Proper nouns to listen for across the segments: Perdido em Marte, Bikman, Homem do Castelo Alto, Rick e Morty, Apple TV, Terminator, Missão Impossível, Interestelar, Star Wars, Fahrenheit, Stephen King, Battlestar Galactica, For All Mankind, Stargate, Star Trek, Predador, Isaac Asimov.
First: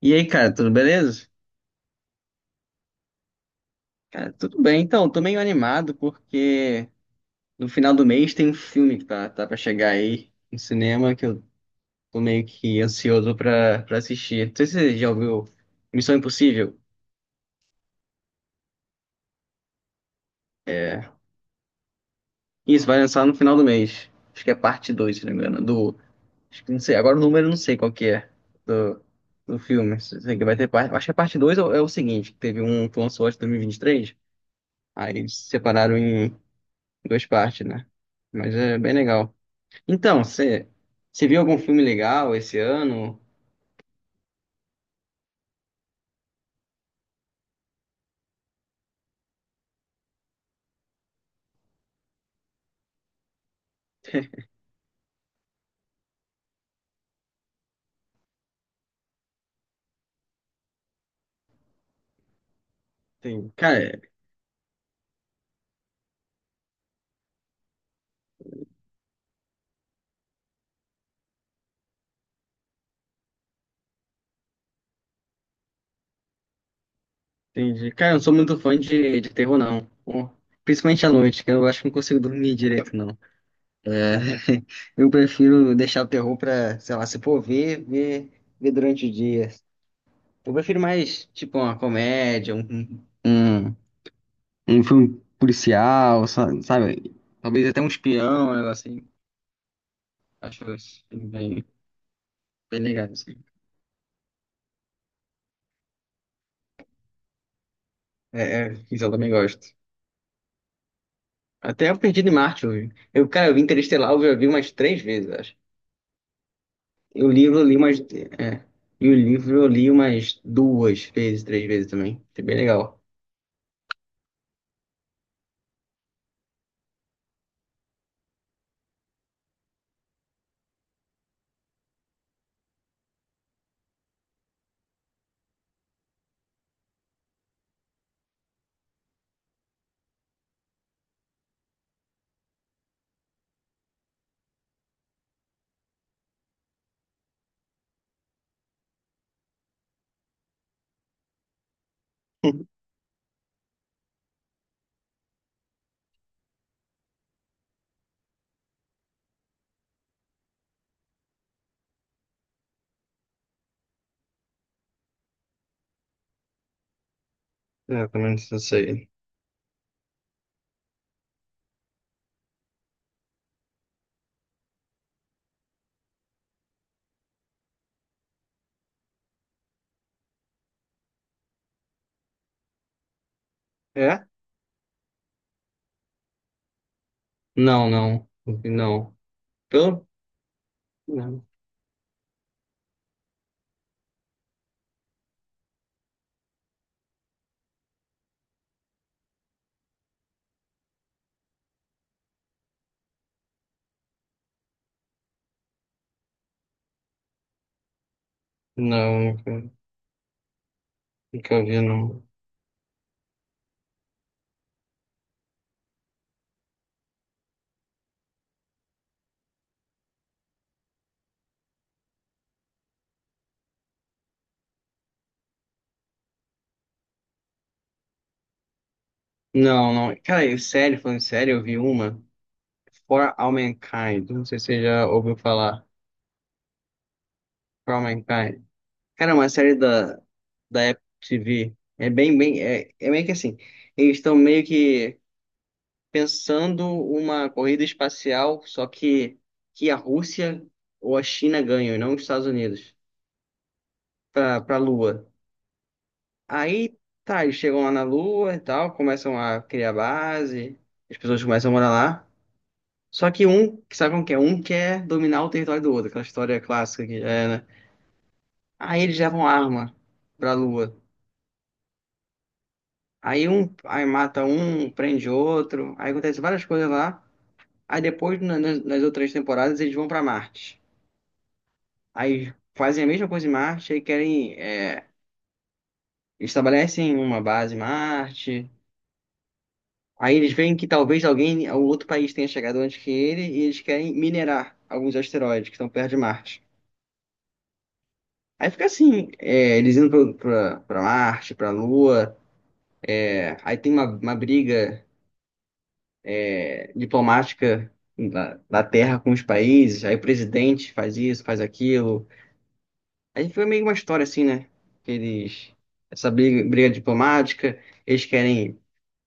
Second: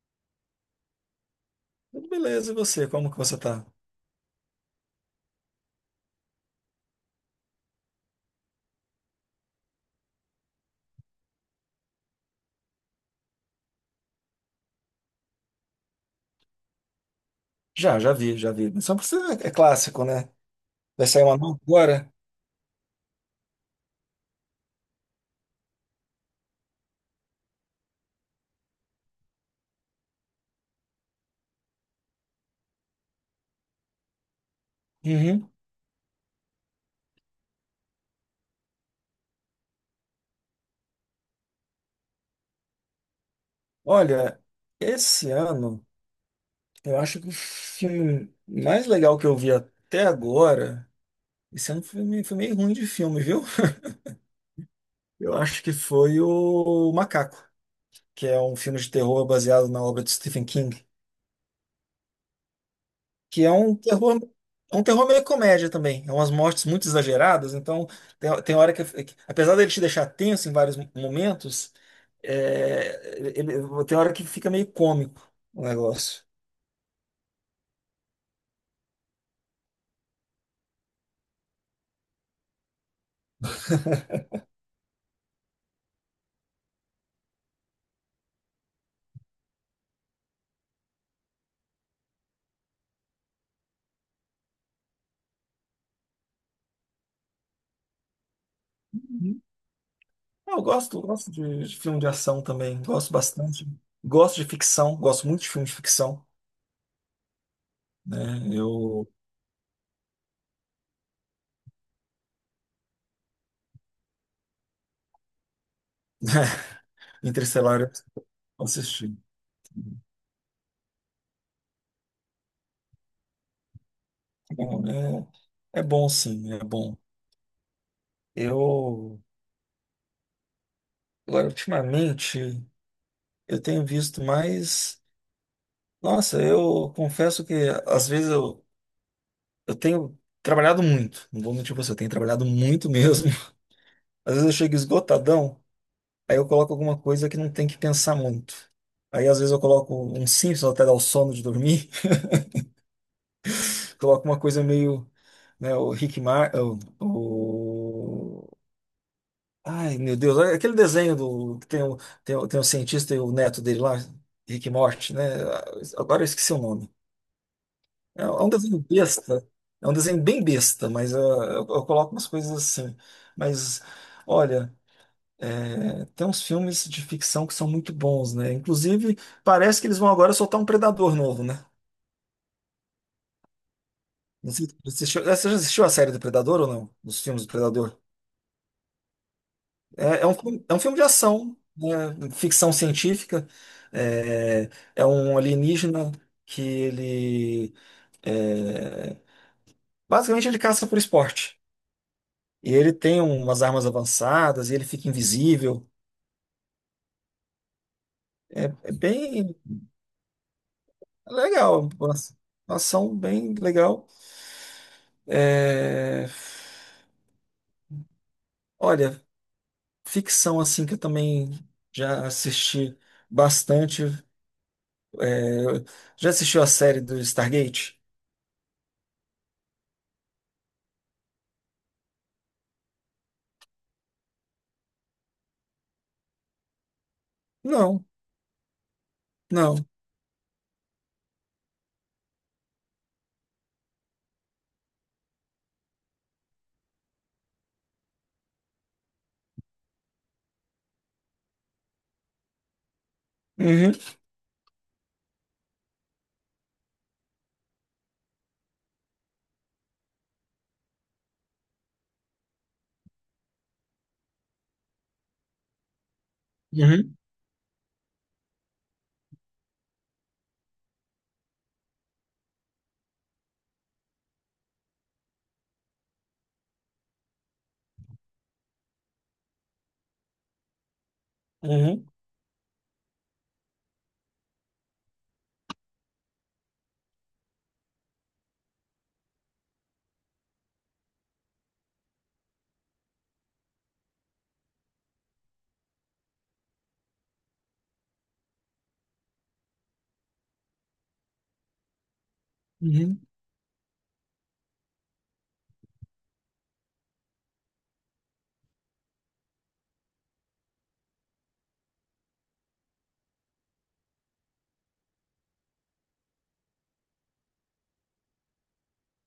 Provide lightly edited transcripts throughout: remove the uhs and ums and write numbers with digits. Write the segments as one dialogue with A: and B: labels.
A: E aí, cara, tudo beleza?
B: Tudo beleza, e você? Como que você tá?
A: Cara, tudo bem. Então, tô meio animado porque no final do mês tem um filme que tá pra chegar aí no cinema que eu tô meio que ansioso pra assistir. Não sei se você já ouviu Missão Impossível.
B: Já vi, já vi. Mas só pra você é clássico, né? Vai
A: É.
B: sair uma nova agora?
A: Isso, vai lançar no final do mês. Acho que é parte 2 se não me engano. Do. Acho que não sei. Agora o número eu não sei qual que é do, do filme. Sei que vai ter parte. Acho que a parte 2 é, o é o seguinte: que teve um que lançou acho que em dois mil e vinte e três. Aí eles
B: Uhum.
A: separaram em duas partes, né? Mas é bem legal. Então, você viu algum filme legal esse ano?
B: Olha, esse ano, eu acho que o filme mais legal que eu vi até agora, esse ano foi, foi meio ruim de filme, viu? Eu acho que foi o Macaco, que é um filme de terror baseado na obra de Stephen King. Que é
A: Tem,
B: um
A: cara,
B: terror, É um terror meio comédia também. É umas mortes muito exageradas, então tem hora apesar dele te deixar tenso em vários momentos, tem hora que fica meio cômico o negócio.
A: entendi. Cara, eu não sou muito fã de terror, não. Pô, principalmente à noite, que eu acho que não consigo dormir direito, não. É, eu prefiro deixar o terror pra, sei lá, se for ver, ver durante o dia. Eu prefiro mais, tipo, uma comédia, um filme policial, sabe? Talvez até um espião, um negócio assim.
B: Uhum. Eu
A: Acho
B: gosto,
A: assim,
B: gosto de filme de ação
A: bem
B: também,
A: legal,
B: gosto
A: assim.
B: bastante. Gosto de ficção, gosto muito de filme de ficção, né?
A: É, isso
B: Eu
A: eu também gosto. Até o Perdido em Marte eu vi. Eu, cara, eu vi Interestelar, eu já vi umas três vezes, acho. E o livro eu li
B: Interestelar eu
A: umas. É. E o
B: assisti.
A: livro eu li umas duas vezes, três vezes também. Foi bem legal.
B: Bom, é bom sim, é bom. Eu agora ultimamente. Eu tenho visto mais. Nossa, eu confesso que às vezes eu tenho trabalhado muito. Não vou mentir pra você, eu tenho trabalhado muito mesmo. Às vezes eu chego esgotadão, aí eu coloco alguma coisa que não tem que pensar muito. Aí às vezes eu coloco um Simpsons até dar o sono de dormir, coloco uma coisa meio, né, o Rick Mar, o- Ai, meu Deus, é aquele desenho do que tem o cientista e o neto dele lá, Rick e Morty, né? Agora eu esqueci o nome.
A: É,
B: É
A: pelo
B: é um
A: menos isso
B: desenho
A: aí.
B: besta. É um desenho bem besta, mas eu coloco umas coisas assim. Mas, olha, tem uns filmes de ficção que são muito bons, né? Inclusive, parece que eles vão agora soltar um Predador novo, né?
A: É?
B: Não sei se você assistiu, você já assistiu a série do Predador ou não? Dos filmes do
A: Não,
B: Predador?
A: não. Não. Pelo.
B: É, é um filme de
A: Não.
B: ação, né? Ficção científica. É, é um alienígena que ele. é, Basicamente, ele caça por esporte. E ele tem umas armas avançadas e ele fica invisível. É
A: Não,
B: bem
A: nunca, nunca vi,
B: legal. Uma
A: não.
B: uma ação bem legal. É, olha, ficção assim que eu também já assisti bastante. Eu- Já assistiu a série do Stargate?
A: Não, não. Cara, eu, sério, falando sério, eu vi uma. For All Mankind. Não sei se você já ouviu falar. For All
B: Não,
A: Mankind. Cara, é uma
B: não.
A: da Apple TV. É bem, é, é meio que assim, eles estão meio que pensando uma corrida espacial, só que a Rússia ou a China ganham, e não os Estados Unidos,
B: Uhum,
A: para a Lua. Aí, tá, eles chegam lá na Lua e tal, começam a criar base, as pessoas começam a morar lá. Só que um, que sabe como que é? Um quer dominar o território do outro, aquela história clássica que
B: uhum,
A: é, né? Aí eles levam arma pra Lua. Aí um, aí mata um, prende outro, aí acontece várias coisas lá. Aí depois, nas, nas outras temporadas, eles vão pra Marte.
B: uhum,
A: Aí fazem a mesma coisa em Marte, aí querem, é, estabelecem uma base em Marte. Aí eles veem que talvez alguém, algum outro país tenha chegado antes que ele, e eles querem minerar alguns asteroides que estão perto de Marte. Aí fica assim, é, eles indo pra Marte, pra Lua.
B: uhum.
A: Aí tem uma briga diplomática da terra com os países, aí o presidente faz isso, faz aquilo. Aí foi meio uma história assim, né? Que eles, essa briga diplomática, eles querem,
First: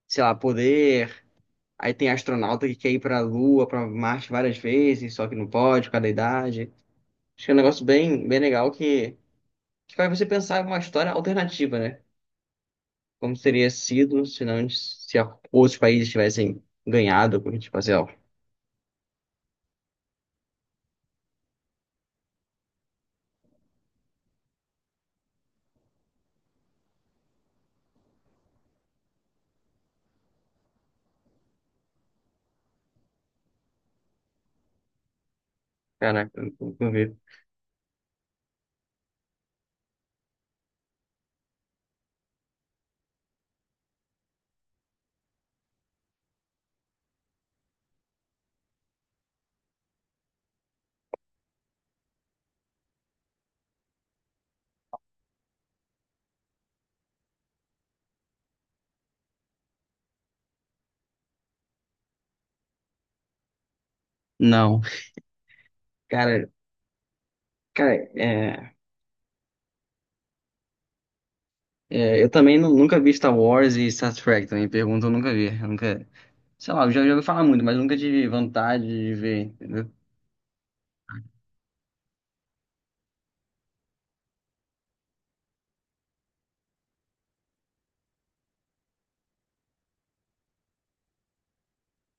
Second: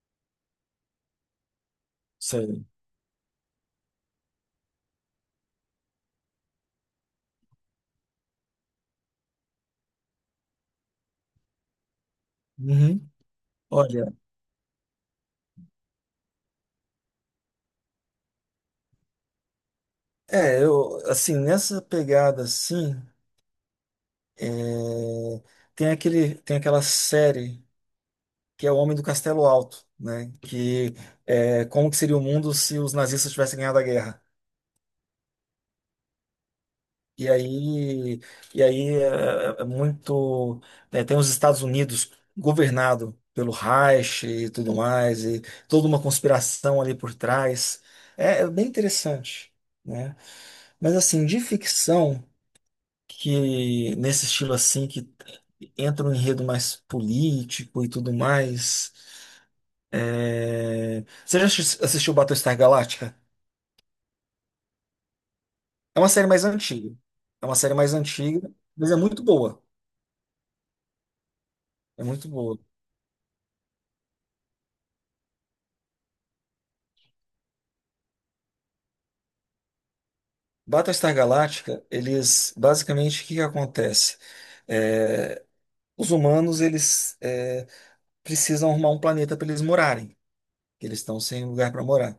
A: sei lá, poder. Aí tem
B: Sei.
A: astronauta que quer ir pra Lua, pra Marte várias vezes, só que não pode, por causa da idade. Acho que é um negócio bem legal que faz você pensar em uma história alternativa, né?
B: Uhum.
A: Como teria
B: Olha,
A: sido se não, se outros países tivessem ganhado, porque, tipo assim, ó,
B: assim, nessa pegada assim, é, tem aquela série. Que é o Homem do Castelo Alto, né? Que é, como que seria o mundo se os nazistas tivessem ganhado a guerra?
A: caraca, eu não vi.
B: E aí, e aí tem os Estados Unidos governado pelo Reich e tudo mais e toda uma conspiração ali por trás. É bem interessante, né? Mas assim, de ficção que nesse estilo assim que entra um enredo mais político e tudo mais. Você já assistiu Battlestar Galactica?
A: Não.
B: É uma série mais
A: Cara,
B: antiga. É uma série mais
A: cara,
B: antiga, mas é muito boa. É muito
A: eu
B: boa.
A: também nunca vi Star Wars e Star Trek, também pergunta, eu nunca vi. Eu nunca, sei lá, eu já ouvi falar muito, mas nunca tive vontade de ver, entendeu?
B: Battlestar Galactica, eles basicamente o que que acontece? É, os humanos eles precisam arrumar um planeta para eles morarem. Que eles estão sem lugar para morar.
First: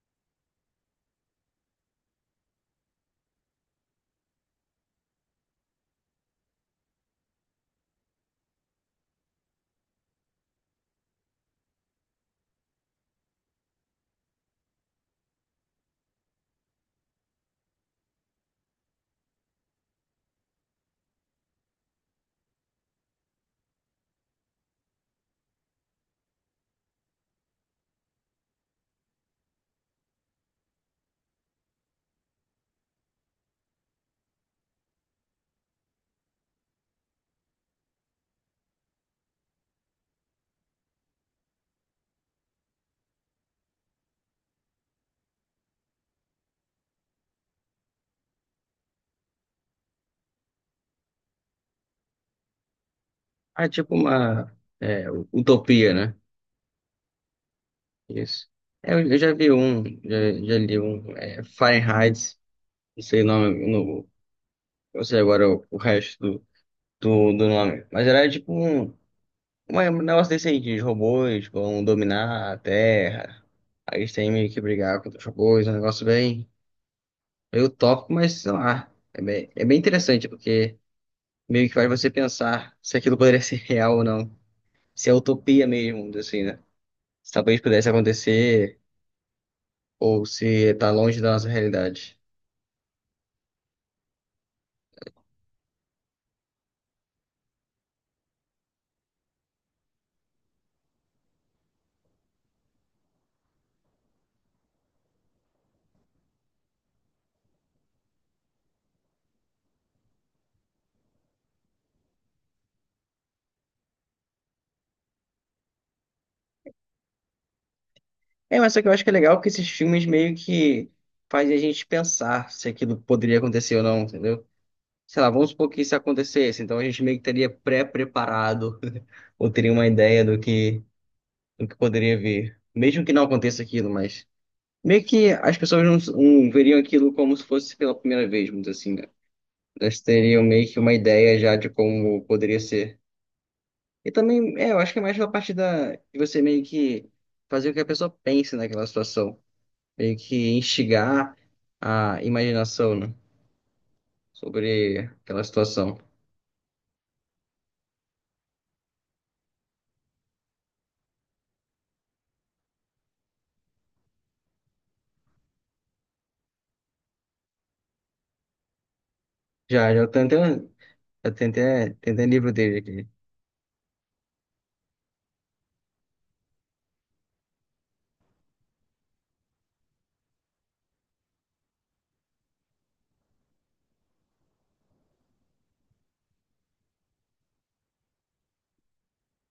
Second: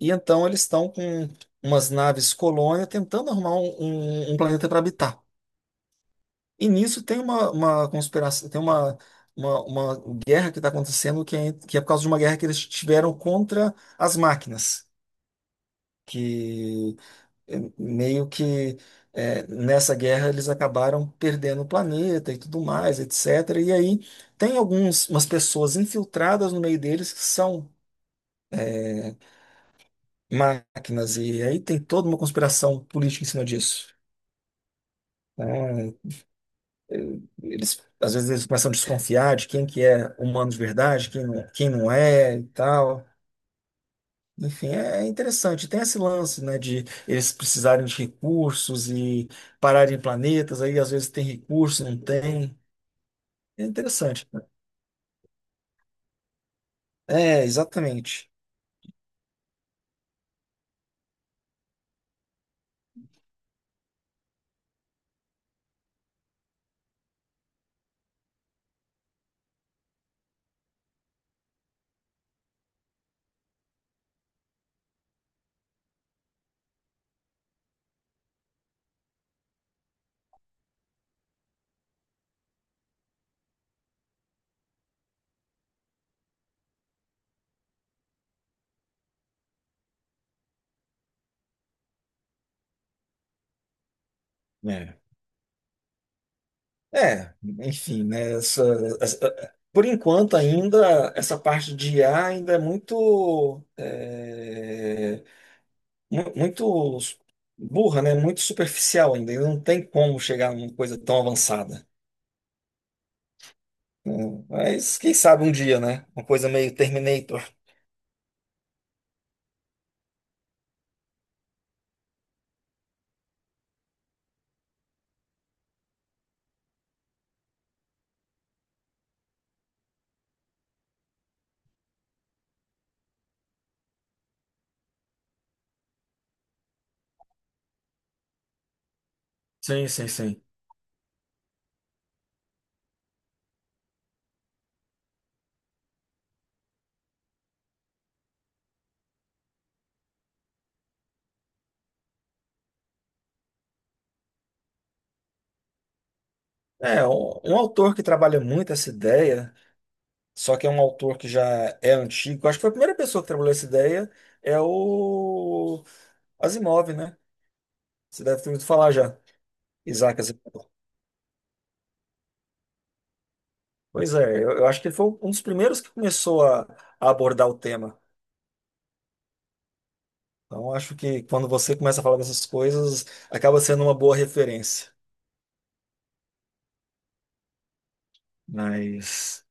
B: E então eles estão com umas naves colônia tentando arrumar um planeta para habitar. E nisso tem uma conspiração, tem uma guerra que está acontecendo que é por causa de uma guerra que eles tiveram contra as máquinas. Que meio que nessa guerra eles acabaram perdendo o planeta e tudo mais, etc. E aí tem algumas umas pessoas infiltradas no meio deles que são máquinas, e aí tem toda uma conspiração política em cima disso. Né? Eles, às vezes eles começam a desconfiar de quem que é humano de verdade, quem não é e tal. Enfim, é interessante. Tem esse lance, né, de eles precisarem de recursos e pararem planetas, aí às vezes tem recurso, não tem.
A: Ah,
B: É
A: é tipo
B: interessante.
A: uma utopia, né?
B: É, exatamente.
A: Isso. É, eu já vi um, já li um, é, Fahrenheit, não sei o nome, no, eu sei agora o resto do nome, mas era tipo um, um negócio desse aí, de robôs vão dominar a Terra, aí eles têm meio que brigar contra os robôs, um negócio bem. Eu topo, mas sei lá. É bem interessante, porque meio que faz você pensar se aquilo poderia ser real ou não. Se é utopia mesmo, assim, né? Se talvez pudesse acontecer, ou se tá longe da nossa realidade.
B: É. É, enfim, né, por enquanto ainda essa parte de IA ainda é muito, muito burra, né, muito superficial ainda. Não tem como chegar numa coisa tão avançada. Mas quem sabe um dia, né, uma coisa meio Terminator.
A: É, mas só que eu acho que é legal que esses filmes meio que fazem a gente pensar se aquilo poderia acontecer ou não, entendeu? Sei lá, vamos supor que isso acontecesse, então a gente meio que estaria pré-preparado, ou teria uma ideia do que poderia vir. Mesmo que não aconteça aquilo, mas. Meio que as pessoas não veriam aquilo como se fosse pela primeira vez, vamos dizer assim, né?
B: Sim,
A: Elas
B: sim,
A: teriam
B: sim.
A: meio que uma ideia já de como poderia ser. E também, é, eu acho que é mais pela parte de você meio que fazer com que a pessoa pense naquela situação. Meio que instigar a imaginação, né? Sobre aquela situação.
B: É, um autor que trabalha muito essa ideia, só que é um autor que já é antigo, acho que foi a primeira pessoa que trabalhou essa ideia, é o Asimov, né? Você deve ter ouvido falar já,
A: Já, já
B: Isaac
A: tentei,
B: Asimov.
A: tentei livro dele aqui.
B: Pois é, eu acho que ele foi um dos primeiros que começou a abordar o tema. Então, acho que quando você começa a falar dessas coisas, acaba sendo uma boa referência. Mas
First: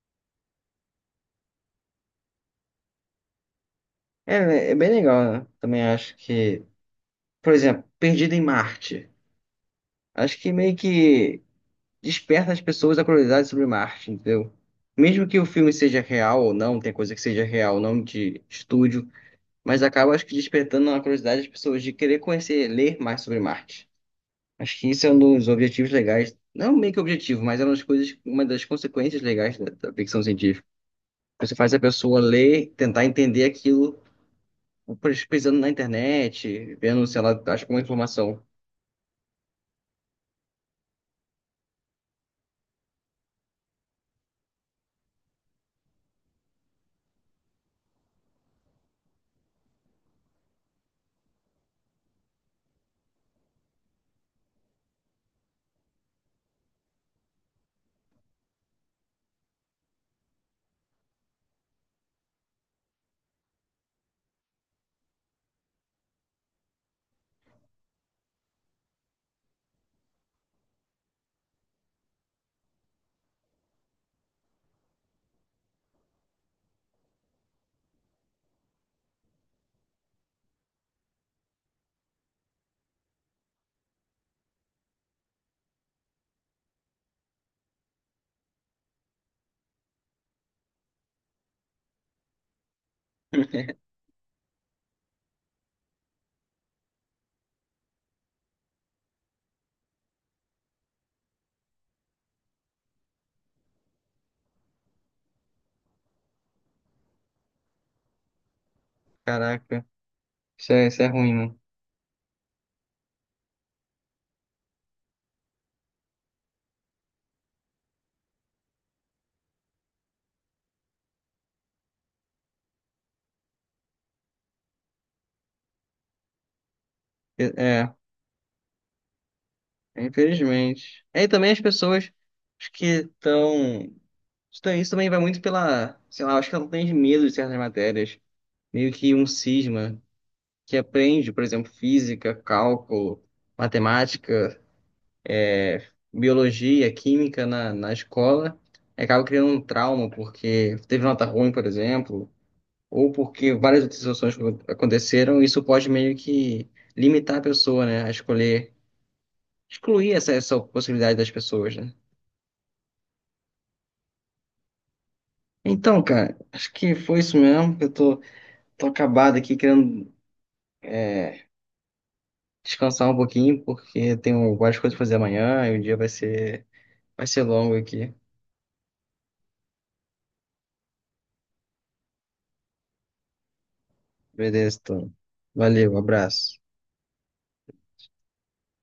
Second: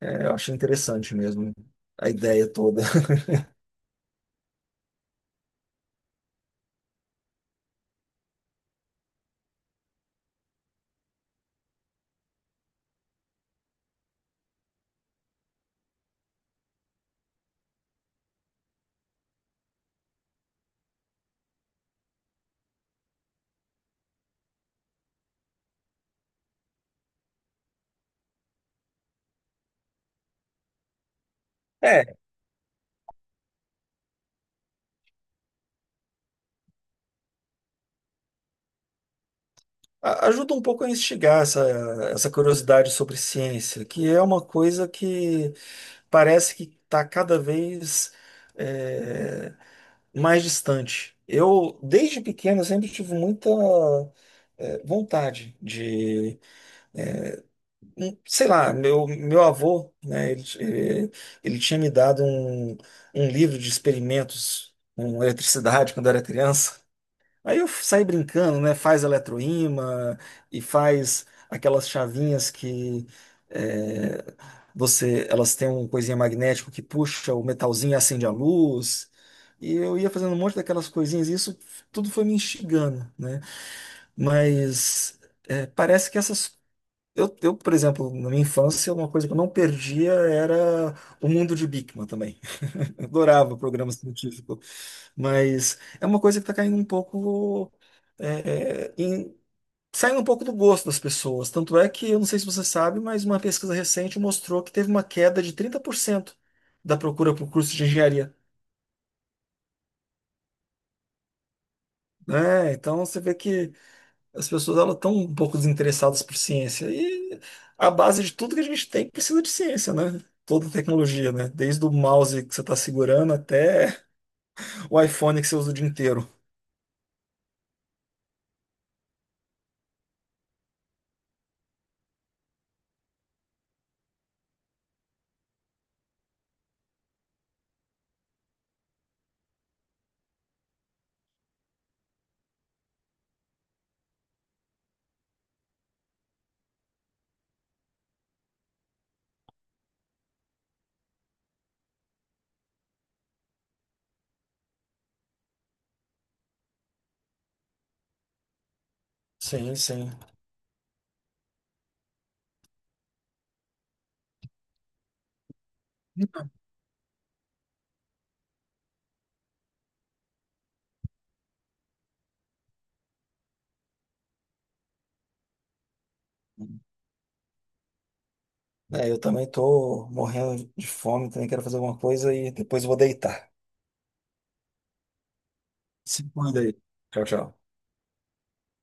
B: eu achei interessante mesmo a ideia toda.
A: É, é bem legal, né? Também acho que, por exemplo, Perdido em Marte. Acho que meio que desperta as pessoas a curiosidade sobre Marte, entendeu? Mesmo que o filme seja real ou não, tem coisa que seja real, não de estúdio, mas acaba, acho que, despertando a curiosidade das pessoas de querer conhecer, ler mais sobre Marte. Acho que isso é um dos objetivos legais, não meio que objetivo, mas é uma das coisas, uma das consequências legais da ficção científica. Você faz a pessoa ler, tentar entender aquilo, pesquisando na internet, vendo, sei lá, acho que uma informação.
B: Ajuda um pouco a instigar essa curiosidade sobre ciência, que é uma coisa que parece que está cada vez é, mais distante. Eu, desde pequeno, eu sempre tive muita vontade de, sei lá, meu avô, né, ele tinha me dado um livro de experimentos com eletricidade quando eu era criança. Aí eu saí brincando, né? Faz eletroímã e faz aquelas chavinhas que é, elas têm um coisinha magnético que puxa o metalzinho e acende a luz. E eu ia fazendo um monte daquelas coisinhas, e isso tudo foi me instigando, né? Mas parece que essas. Eu, por exemplo, na minha infância, uma coisa que eu não perdia era o mundo de Bikman também. Eu adorava programa científico, mas é uma coisa que está caindo um pouco, é, é, em- saindo um pouco do gosto das pessoas. Tanto é que, eu não sei se você sabe, mas uma pesquisa recente mostrou que teve uma queda de 30% da procura por curso de engenharia,
A: Caraca, isso é ruim, né?
B: né? Então você vê que as pessoas elas estão um pouco desinteressadas por ciência e a base de tudo que a gente tem precisa de ciência, né? Toda tecnologia, né? Desde o mouse que você está segurando até o iPhone que você usa o dia inteiro.
A: É, é. Infelizmente. É, e também as pessoas acho que estão. Isso também vai muito pela. Sei lá, acho que ela tem medo de certas matérias. Meio que um cisma que aprende, por exemplo, física, cálculo, matemática, biologia, química na escola. E acaba criando um trauma porque teve nota ruim, por exemplo, ou porque várias outras situações que aconteceram. Isso pode meio que limitar a pessoa, né, a escolher,
B: Sim, sim.
A: excluir essa possibilidade das pessoas, né? Então, cara, acho que foi isso mesmo. Eu tô acabado aqui querendo é, descansar um pouquinho, porque tenho várias coisas pra fazer amanhã e o dia vai ser longo aqui.
B: É, eu também tô morrendo de fome, também quero fazer alguma coisa e depois eu vou deitar.
A: Beleza, então. Valeu, um
B: Se
A: abraço.
B: cuida aí. Tchau, tchau.